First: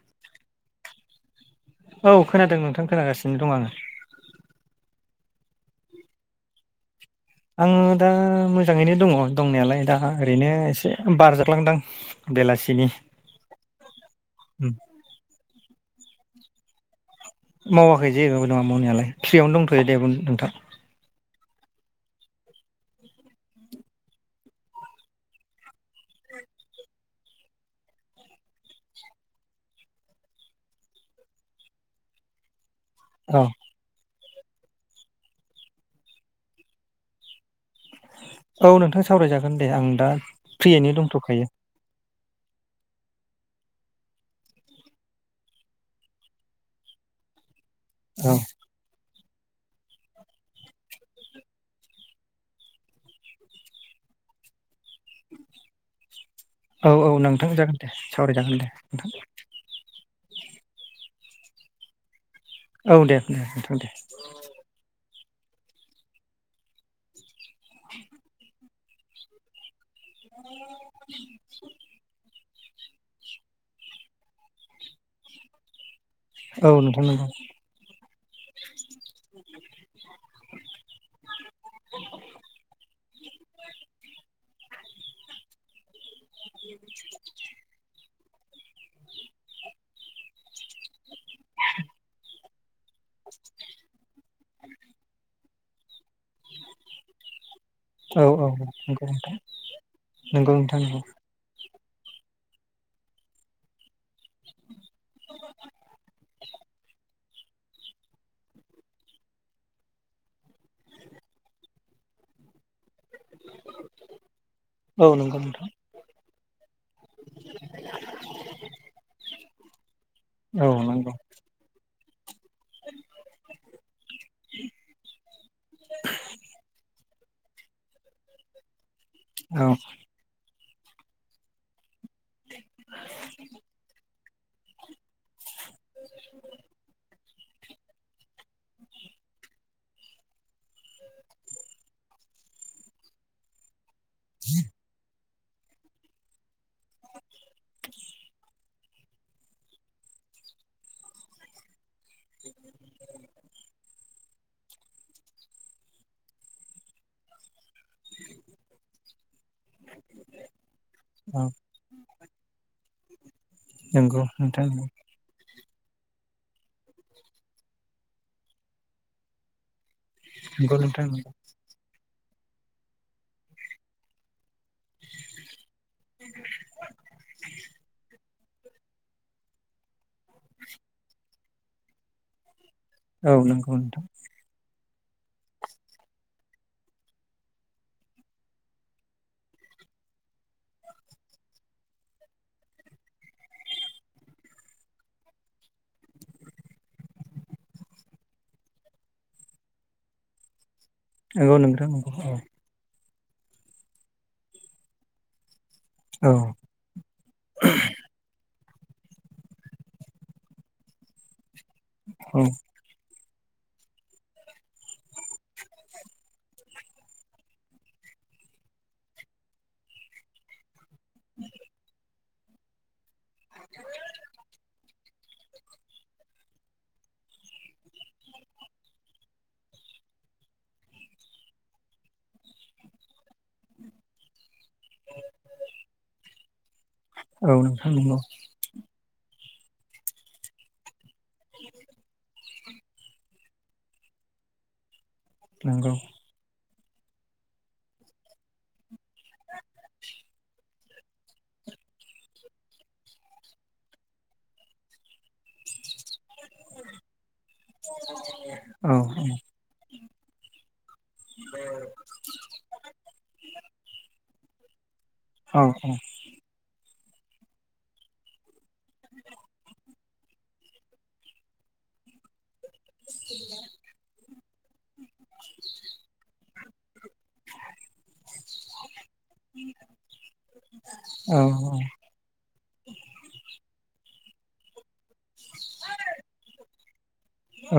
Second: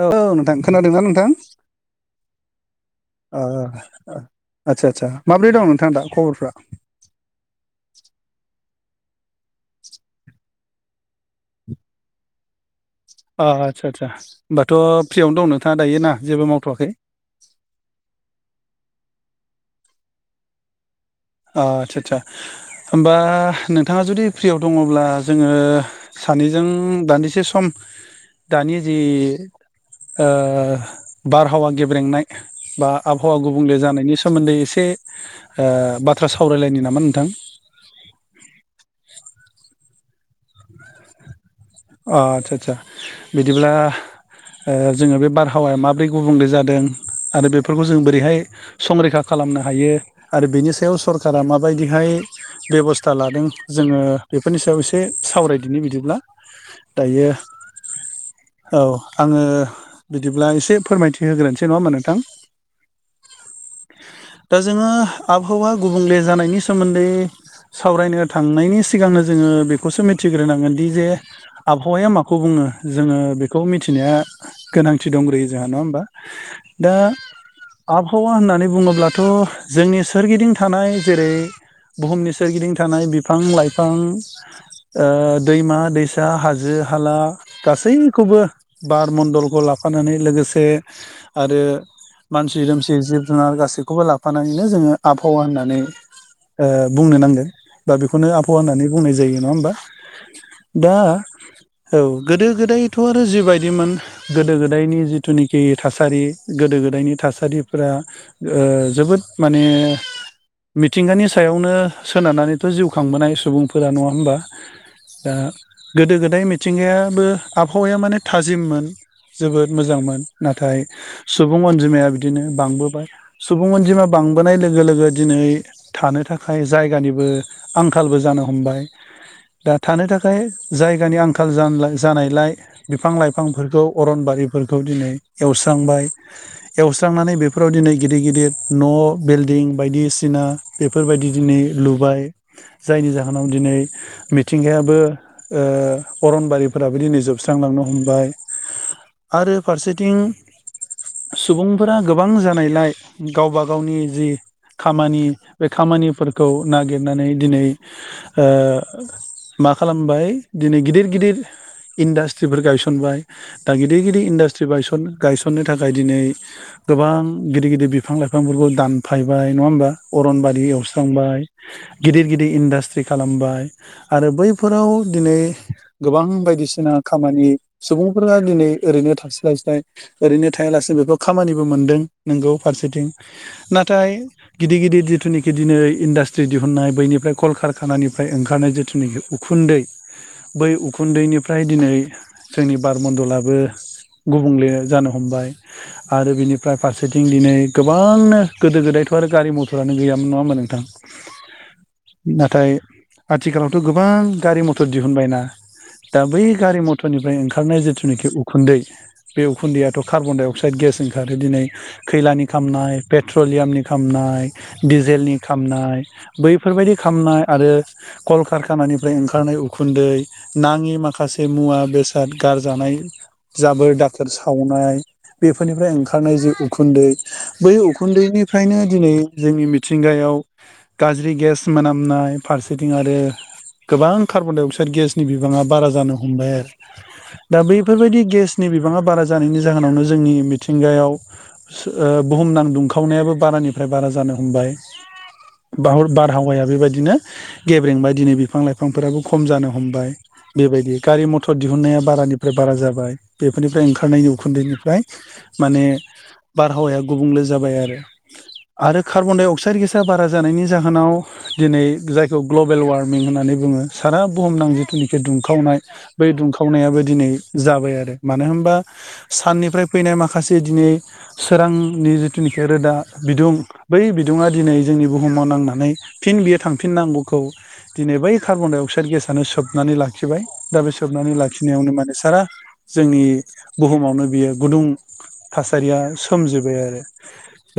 औ औ नोंथां खोनादोंना नोंथां? औ खोनादों नोंथां खोनागासिनो दं आङो [unintelligible] आदसा माब्रै दं नोंथां दा खबरफ्रा आंयो दा मोजां मोजाङैनो दङ दंनायालाय दा ओरैनो एसे बार जाग्लांदों बेलासिनि अ आदसा आदसा होमबाथ' फ्रियावनो दं नोंथाङा दायो ना जेबो मावथ'वाखै मावाखै जेबो नङा मावनायालाय प्रियावनो दंथ'यो दे नोंथां। ओ आच्सा आच्सा होमबा नोंथाङा जुदि फ्रियाव दङ'ब्ला जोङो। सानैजों दान्दिसे सम दानि जि। ओ बारहावा गेब्रेंनाय। बा आबहावा औ गुबुंले जानायनि सोमोन्दै एसे ओ बाथ्रा बाथ्रा सावरायलायनो नामा नोंथां? औ नोंथां सावरायजागोन दे आं दा फ्रियैनो दंथ'खायो। अ आतसा आतसा बिदिब्ला ओ जोङो बे बारहावाया माबोरै गुबुंले जादों आरो बेफोरखौ जों औ बोरैहाय संरैखा खालामनो हायो आरो बेनि सायाव सरकारा माबायदिहाय बेब'स्था लादों जोङो बेफोरनि सायाव एसे सावरायदिनो बिदिब्ला औ औ दायो नोंथां जागोन दे सावरायजागोन दे औ आङो बिदिब्ला एसे फोरमायथि होग्रोनोसै नङाहोनबा नोंथां औ दे दे नोंथां दे। दा जोङो आबहावा गुबुंले जानायनि सोमोन्दै सावरायनो थांनायनि सिगांनो जोङो बे खौसो मिथिग्रोनांगोन दि जे आबहावाया मा? खौ बुङो जोङो बेखौ मिथिनाया गोनांथि दंग्रोयो जोंहा नङा होमबा औ दा नोंथां नंगौ आबहावा होननानै बुङोब्लाथ' जोंनि सोरगिदिं थानाय जेरै बुहुमनि सोरगिदिं थानाय बिफां लाइफां। दैमा दैसा हाजो हाला गासै। खौबो बार मन्डलखौ लाफानानै लोगोसे आरो मानसि दोमसि जिब जुनार गासैखौबो लाफानानैनो जोङो आबहावा होननानै बुंनो नांगोन बा औ बेखौनो औ आबहावा होननानै नंगौ बुंनाय नोंथां जायो नङा होमबा नंगौ नोंथां दा नंगौ औ गोदो गोदायथ' आरो जिबायदिमोन गोदो गोदाय दायनि जिथुनाखि थासारि गोदो गोदायनि थासारिफोरा ओ जोबोद माने मिथिंगानि सायावनो सोनारनानैथ'जिउ खांबोनाय सुबुंफोरा नङा होमबा औ दा नंगौ नोंथां गोदो गोदाय मिथिंगायाबो आबहावाया माने थाजिममोन जोबोद मोजांमोन औ नाथाय नंगौ सुबुं अनजिमाया बिदिनो बांबोबाय सुबुं अनजिमा बांबोनाय लोगो लोगो दिनै थानो थाखाय जायगानि। आंखालबो जानो हमबाय औ दा थानो थाखाय जायगानि आंखाल जानायलाय बिफां-लाइफांफोरखौ अरनबारिफोरखौ दिनै एवस्रांबाय एवस्रांनानै बे बेफोराव दिनै गिदिर गिदिर न' बिल्डिं बायदिसिना बेफोरबायदि दिनै लुबाय जायनि जाहोनाव दिनै मिथिंगायाबो ओ अरनबारिफोराबो दिनै जोबस्रांलांनो हमबाय आरो फारसेथिं सुबुंफोरा गोबां जानायलाय गावबा गावनि जि खामानि बे खामानिफोरखौ नागिरनानै दिनै बाय दिनै गिदिर गिदिर औ इन्डास्ट्रिफोर गायसनबाय दा गिदिर नंगौ गिदिर नोंथां नंगौ इन्डासट्रिायसन गायसन नो थाखाय दिनै गोबां गिदिर गिदिर बिफां-लाइफांफोरखौ दानफायबाय नङा होमबा? अरनबारि नंगौ नोंथां नंगौ एवस्रांबाय गिदिर गिदिर इन्डास्ट्रि खालामबाय आरो बै बे फोराव दिनै गोबां बायदिसिना खामानि सुबुं फोरा दिनै ओरैनो थास्लायस्लाय ओरैनो थायालासेनो बेफोर खामानिबो मोनदों नोंगौ। फारसेथिं औ नंगौ नोंथां नाथाय गिदिर गिदिर जिथुनाखि दिनै इन्डास्ट्रि दिहुननाय बैनिफ्राय कलकारखानानिफ्राय ओंखारनाय जिथुनाखि उखुन्दै बै उखुन्दैनिफ्राय दिनै जोंनि बारमन्दलाबो गुबुंले जानो हमबाय आरो बिनिफ्राय फारसेथिं दिनै गोबांनो गोदो गोदाय थ' आरो गारि मथरानो गैयामोन नङा होनबा नोंथां। नंगौ नोंथां नंगौ औ। नाथाय आथिखालावथ' गोबां गारि मथर दिहुनबायना दा औ बै गारि म'थरनिफ्राय ओंखारनाय जिथुनाखि उखु उखुन्दै बे उखुन्दैयाथ' कार्बन-डाइ अक्साइद गेस ओंखारो दिनै औ खैलानि खामनाय पेट्रलियामनि खामनाय डिजेलनि खामनाय बैफोरबायदि खामनाय आरो कलकारखानानि ओमफ्राय ओंखारनाय उखुन्दै नाङि माखासे मुवा बेसाद गारजानाय जाबोर दाखोर सावनाय बेफोरनिफ्राय ओंखारनाय जे उखुन्दै बै उखुन्दैनिफ्रायनो दिनै जोंनि मिथिंगाया आव गाज्रि गेस मोनामनाय फारसेथिं आरो गोबां कार्बन डाइ अक्स गेसनि बिबाङा बारा जानो हमबाय आरो औ दा नोंथां नंगौ बैफोरबायदि गेसनि बिबाङा बारा जानायनि जाहोनावनो जोंनि मिथिंगायाव ओ बुहुमनां दुंखावनायाबो बारानिफ्राय बारा जानो हमबाय नंगौ बाव बारहावाया बेबायदि बिदिनो गेब्रेंबाय दिनै बिफां लाइफांफोराबो खम जानो हमबाय बेबायदि गारि मथर दिहुनन्नाया बारानिफ्राय बारा जाबाय बेफोरनिफ्राय ओंखारनायनि उखुन्दैनिफ्राय माने बारहावाया गुबुंले जाबाय आरो औ आरो कार्बनडाइ अक्साइड गेसा बारा जानायनि जाहोनाव दिनै जायखौ ग्लबेल वार्मिं होननानै बुङो सारा बुहुमनां जिथुनाखि औ दुंखावनाय बै दुंखावनायाबो दिनै जाबाय आरो मानो होनबा साननिफ्राय फैनाय माखासे दिनै सोरांनि जिथु ओ जेनिखि रोदा बिदुं बै बिदुङा दिनै जोंनि बुहुमाव नांनानै फिन बि थांफिननांगौखौ दि कार्बन-डाइ अक्साइड गेसआनो सोबनानै लाखिबाय दा बे सोबनानै औ लाखिनायावनो माने सारा जोंनि बुहुमावनो बियो गुदुं थासारिया सोमजोबबाय आरो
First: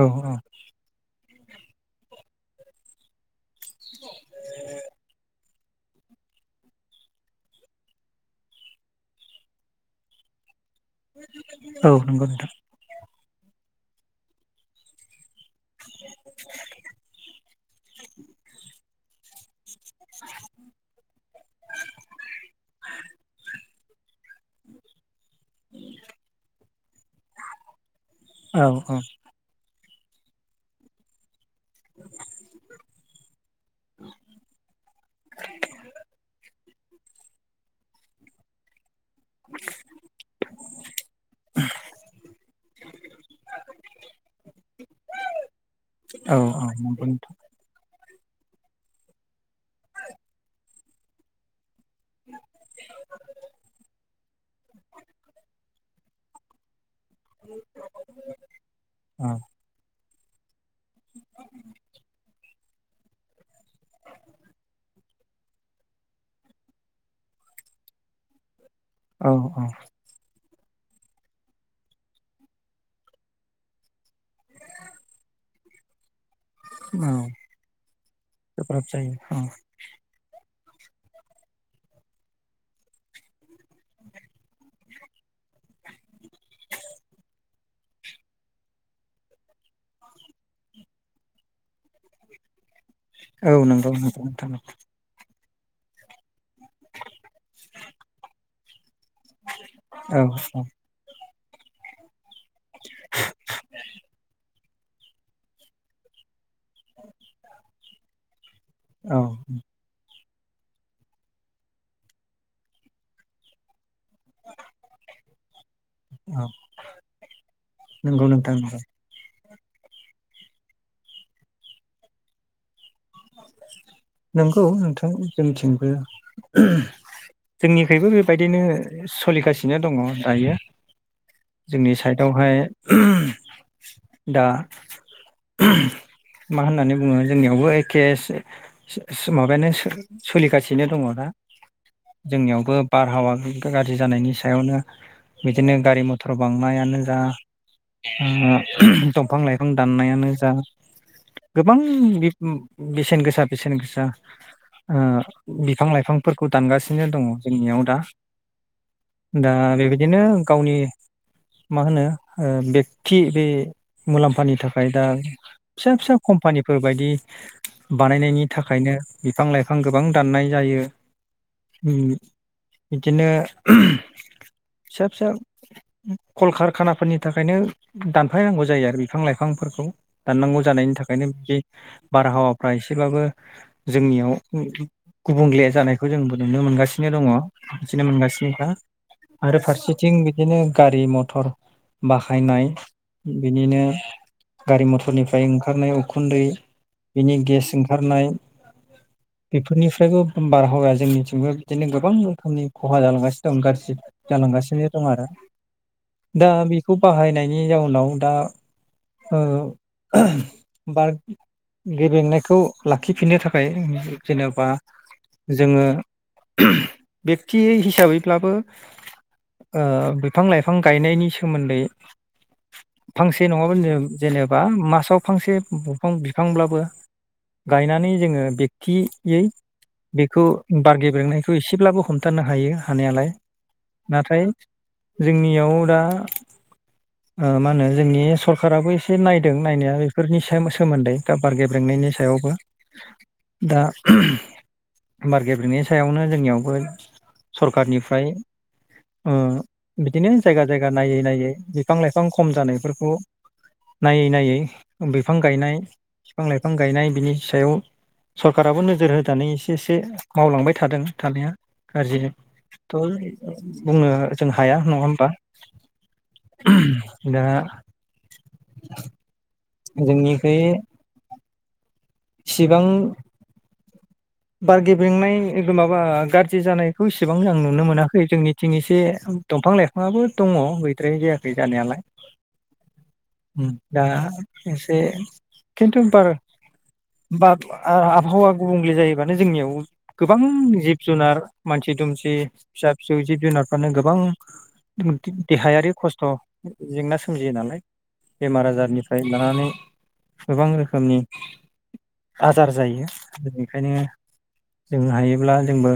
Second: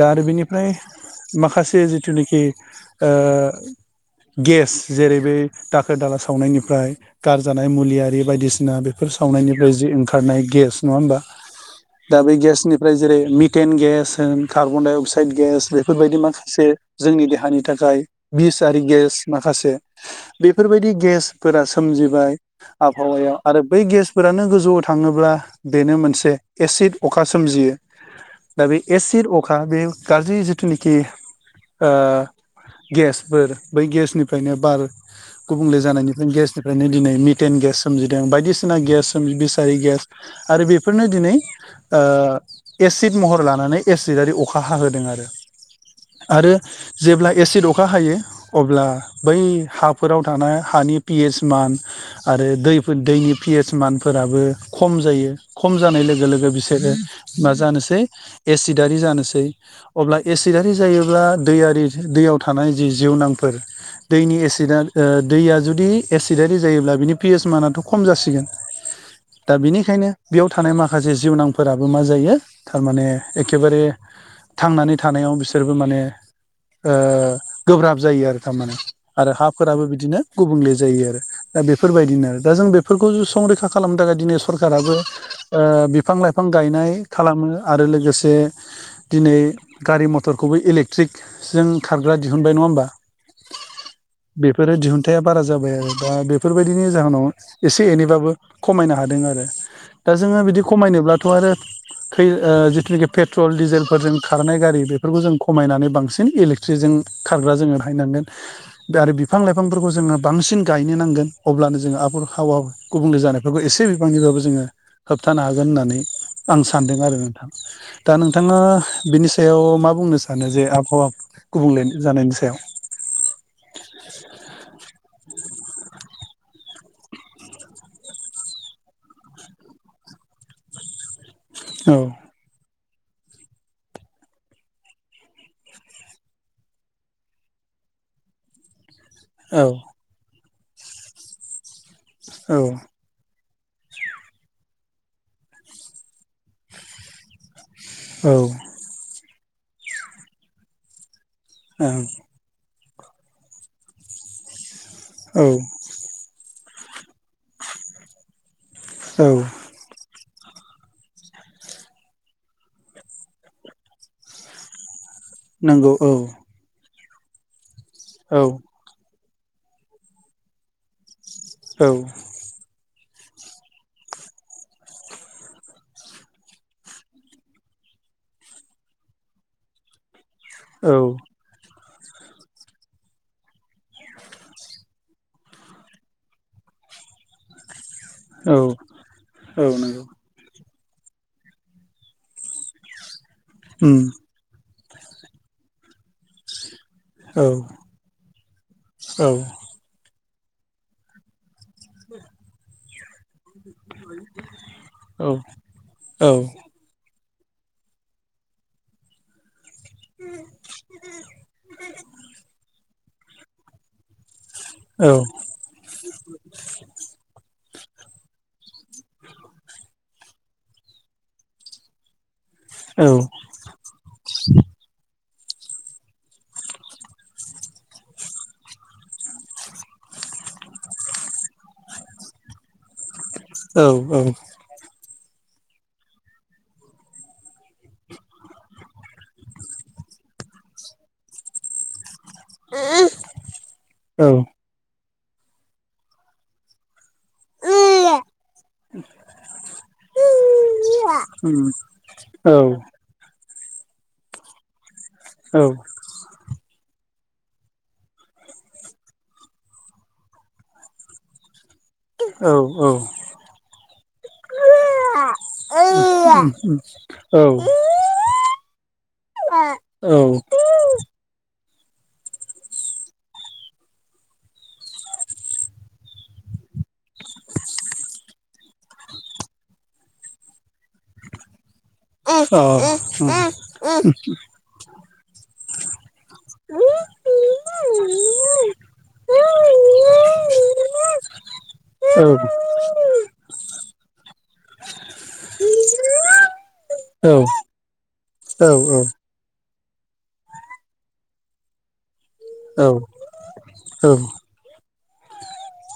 औ आरो औ बेनिफ्राय माखासे जिथुनिखि ओ गेस जेरै बे दाखोर दाला सावनायनिफ्राय गारजानाय मुलि आरि बायदिसिना बेफोर सावनायनिफ्राय जि ओंखारनाय गेस नङा होमबा औ दा नंगौ बेै नोंथां गेसनिफ्राय जेरै मिटेन गेस होन कार्बन डाइ अक्साइद गेस बेफोरबायदि माखासे जोंनि देहानि थाखाय बिस आरि गेस माखासे बेफोरबायदि गेसफोरा सोमजिबाय आबहावायाव आरो बै गेसफोरानो गोजौआव थाङोब्ला बेनो मोनसे एसिड अखा सोमजियो। दा औ बे एसिड अखा बे गाज्रि जिथुनिखि ओ गेसफोर बै गेसनिफ्रायनो बार गुबुंले जानायनिफ्राय गेसनि फ्रायनो दिनै मिटेन गेस सोमजिदों बायदिसिना गेस बिसारि गेस आरो बेफोरनो दिनै ओ एसिड महर लानानै एसिड आरि अखा हाहोदों आरो औ आरो औ नंगौ जेब्ला नोंथां एसिड अखा हायो। अब्ला बै हाफोराव थानाय हानि पि एस मान आरो दैफोर दैनि पि एस मानफोराबो खम जायो खम जानाय लोगो लोगो लोगो बिसोरो मा जानोसै एसिडारि औ जानोसै अब्ला एसिडारि जायोब्ला दैयारि दैयाव थानाय जि जिउनांफोर दैनि एसिडा दैया जुदि एसिडारि जायोब्ला बिनि पि एस मानाथ' खम जासिगोन। औ दा औ बेनिखायनो बेयाव थानाय माखासे जिउनांफोराबो मा जायो थारमाने एखेबारे थांनानै थानायाव बिसोरबो माने ओ औ गोब्राब जायो आरो थारमाने गोब्राब जायो आरो हा फोराबो बिदिनो गुबुंले जायो आरो दा बेफोरबायदिनो आरो दा जों बेफोरखौ संरैखा खालामनो थाखायै सरकार राबो ओ बिफां लाइफां गायनाय खालामो आरो लोगोसे दिनै गारि मथरखौबो इलेकट्रिक जों खारग्रा दिहुनबाय नङा होमबा औ नंगौ नोंथां बेफोरो दिहुनथाया बारा जाबाय आरो दा बेफोरबायदिनि जाहोनाव एसे एनैबाबो खमायनो हा दोङो आरो दा औ जोङो बिदि औ खमायनोब्लाथ' आरो कै ओ जिथुखि पेट्रल डिजेलफोरजों खारनाय गारि बेफोरखौ जों खमायनानै बांसिन इले थ्रिजों खारग्रा जोङो बाहायनांगोन आरो औ बिफां लाइफांफोरखौ जोङो बांसिन गायनो नांगोन अब्लानो जोङो आबहावा गुबुंले जानायफोरखौ एसे बिबांनिबाबो जोङो होबथानो हागोन होननानै औ आं सानदों आरो नोंथां दा नंगौ नोंथां नोंथाङा नंगौ बिनि सायाव मा बुंनो सानो जे आबहावा गुबुंले जानायनि सायाव नंगौ नोंथां जोंनिथिंबो जोंनिखैबो बेबायदिनो सोलिगासिनो दङ दायो। जोंनि औ साइडआवहाय दा ओम मा होननानै बुङो जोंनियावबो एखे सो-सो सो औ माबायानो सो सलिगासिनो दङ दा जोंनियावबो बारहावा गै गाज्रि जानायनि सायावनो बिदिनो गारि मथर बांनायानो जा उम औ ओहम दंफां लाइफां दाननायानो जा गोबां बि बेसेन गोसा बेसेन गोसा ओ ओं बिफां लाइफांफोरखौ दानगासिनो दङ जोंनियाव दा औ दा बेबायदिनो गावनि मा होनो ओ बेकथि बे मुलाम्फानि थाखाय दा नंगौ फिसा औ फिसा कम्पानिफोर बायदि बानायनायनि औ थाखायनो बिफां लाइफां गोबां दाननाय जायो औ बिदिनो ओहम फिसा फिसा कलकारखानाफोरनि थाखायनो दानफायनांगौ जायो आरो बिफां लाइफांफोरखौ दाननांगौ जानायनि औ थाखायनो बे बारहावाफ्रा एसेबाबो जोंनियाव गुबुंले जानायखौ जोंबो नुनो मोनो। मोनगासिनो दङ बिदिनो औ मोनगासिनोखा आरो नंगौ फारसेथिं बिदिनो गारि मथर बाहायनाय बिनिनो उम गारि मथर निफ्राय ओंखारनाय उखुन्दै बिनि औ गेस ओंखारनाय औ बेफोरनि फ्रायबो बारहावाया जोंनि थिंबो बिदिनो गोबां रोखोमनि खहा जालांगासिनो गासिब जालां गासिनो दं आरो औ दा बेखौ बा बाहायनायनि जाउनाव दा ओ [unintelligible] बार गब्रें नायखौ लाखि फिननो थाखाय जेनब बा जोङो [unintelligible] बे हिसाबै ब्लाबो ओ बिफां लाइफां गायनायनि सोमोन्दै औ फांसे नङाबा जेनेबा मासाव फांसे बफां बिफांब्लाबो गायनानै जोङो बेखथि यै बेखौ बार गेब्रेंनायखौ एसेब्लाबो हमथानो हायो हानायालाय औ औ। नाथाय जोंनियाव दा ओ मा होनो जोंनि सरखाराबो एसे नायदों नायनाया बेफोरनि सोमोन्दै दा बार गेब्रेंनायनि सायावबो दा औ [unintelligible] बार गेब्रेंनायनि सायावनो जोंनि यावबो सरखार औ औ निफ्राय उ उम औ अ औ बिदिनो जायगा जायगा नायै नायै बिफां लाइफां खम जानाय फोरखौ नायै नायै बिफां गायनाय, बिफां-लाइफां गायनाय बिनि सायाव सरखाराबो नोजोर होनानै एसे एसे माव लांबाय थादों थानाया। गाज्रि थ' बुंनो जों हाया नङा होमबा [unintelligible] दा जोंनिखै सिगां बार गेब्रेंनाय माबा गाज्रि जानायखौ इसेबां आं नुनो मोनाखै जोंनिथिं एसे दंफां लाइफां आबो दङ। द्राष जायाखै जानायालाय उ दा एसे खिन्थु बार बाब आ आबहावा गुबुंले जायो जोंनि यावबो गोबां जिब-जुनार, मानसि-दुमसि, फिसा-फिसौ, जिब-जुनार फ्रानो गोबां देहायारि खस्थ' जेंना सोमजियो औ नालाय बेमार आजार औ निफ्राय लानानै गोबां रोखोमनि आजार जायो बेखायनो जों हायोब्ला जोंबो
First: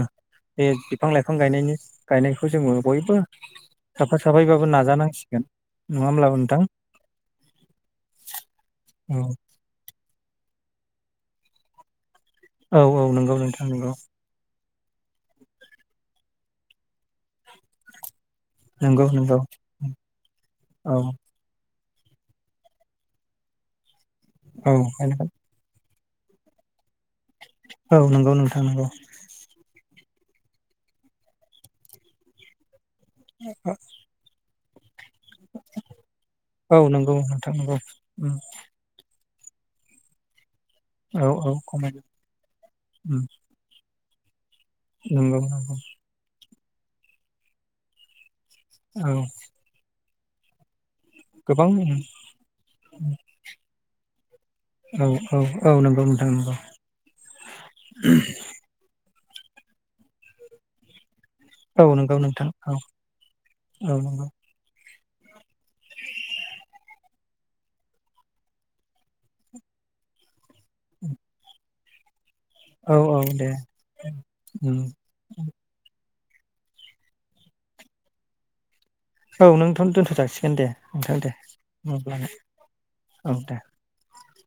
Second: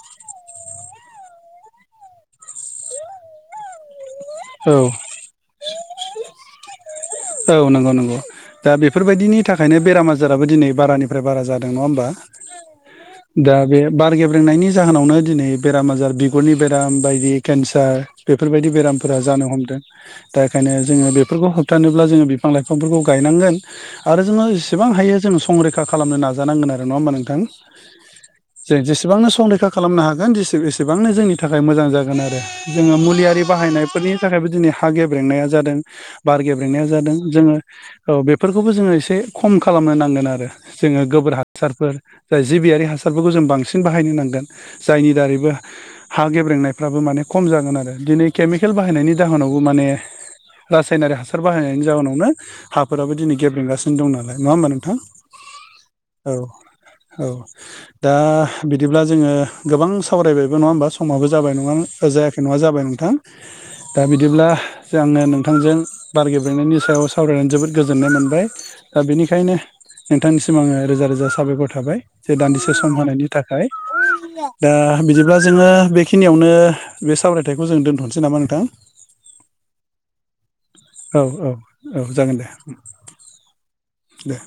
बे बिफां लाइफां गायनायनि गायनाखौ खौ जोङो बयबो साफा साफायै बाबो नाजा नांसिगोन नङा होमब्ला नोंथां? औ नंगौ नंगौ दा बेफोर औ बायदिनि थाखायनो बेराम आजाराबो दिनै बारानिफ्राय बारा जादों नङा होमबा? औ औ नंगौ दा नोंथां बे नंगौ बार गेब्रेंनायनि जाहोनावनो दिनै बेराम आजार बिगुरनि बेराम बायदि केन्सार बेफोर बायदि बेराम नंगौ फोरा नंगौ जानो हमदों दा एखायनो औ जोङो बेफोरखौ होप्थानो ब्ला जोङो बिफां लाइफां फोरखौ गायनांगोन आरो जोङो औ जेसेबां हायो जोङो संरैखा खालामनो नाजा नांगोन आरो। नङा होमबा नोंथां? औ नंगौ नोंथां जों नंगौ जेसेबांनो संरैखा खालामनो हाग न दिसि एसेबांनो जोंनि थाखाय मोजां जागोन आरो जोङो मुलियारि औ बाहायनाय फोरनि थाखायबो दिनै हा गेब्रेंनाया जादों बार औ गेब्रेंनाया नंगौ जादों नोंथां जोङो नंगौ औ उम बेफोर खौबो जोङो एसे खम खालामनो नांगोन आरो जोङो औ गोबोर औ हासार फोर खमायदों जाय जिबियारि हासार उम फोरखौ जों बांसिन बाहाय बाहायनो नांगोन जायनि नंगौ दारैबो नंगौ हा गेब्रेंनाय फ्राबो माने खम जागोन आरो दिनै केमिकेल औ बाहायनायनि जाहोनावबो माने रासायनारि हासार गोबां बाहायनायनि जाहोनावनो हा फोराबो दिनै गेब्रें गासिनो दं नालाय नङा होमबा नोंथां? औ औ औ नंगौ नोंथां औ नंगौ औ दा बिदिब्ला जोङो गोबां सावराय बायबो नङा होमबा समाबो जाबाय नङा औ नंगौ जायाखै नोंथां नङा औ जाबाय नोंथां औ दा नंगौ बिदिब्ला आङो नोंथांजों बार गेब्रेंनायनि सायाव सावरायनानै जोबोद गोजोननाय मोनबाय दा बेनिखायनो नोंथांनिसिम आङो रोजा रोजा साबायखर थाबाय। जे दान्दिसे सम औ औ होनायनि दे थाखाय दा उम बिदिब्ला जोङो बे बेखिनियावनो बे सावरायथायखौ जों दोन्थ'नोसै नामा नोंथां? औ नोंथ' दोन्थ' जाासिगोन दे नोंथां औ दे औ औ हब्लानो जागोन दे औ दे। दे।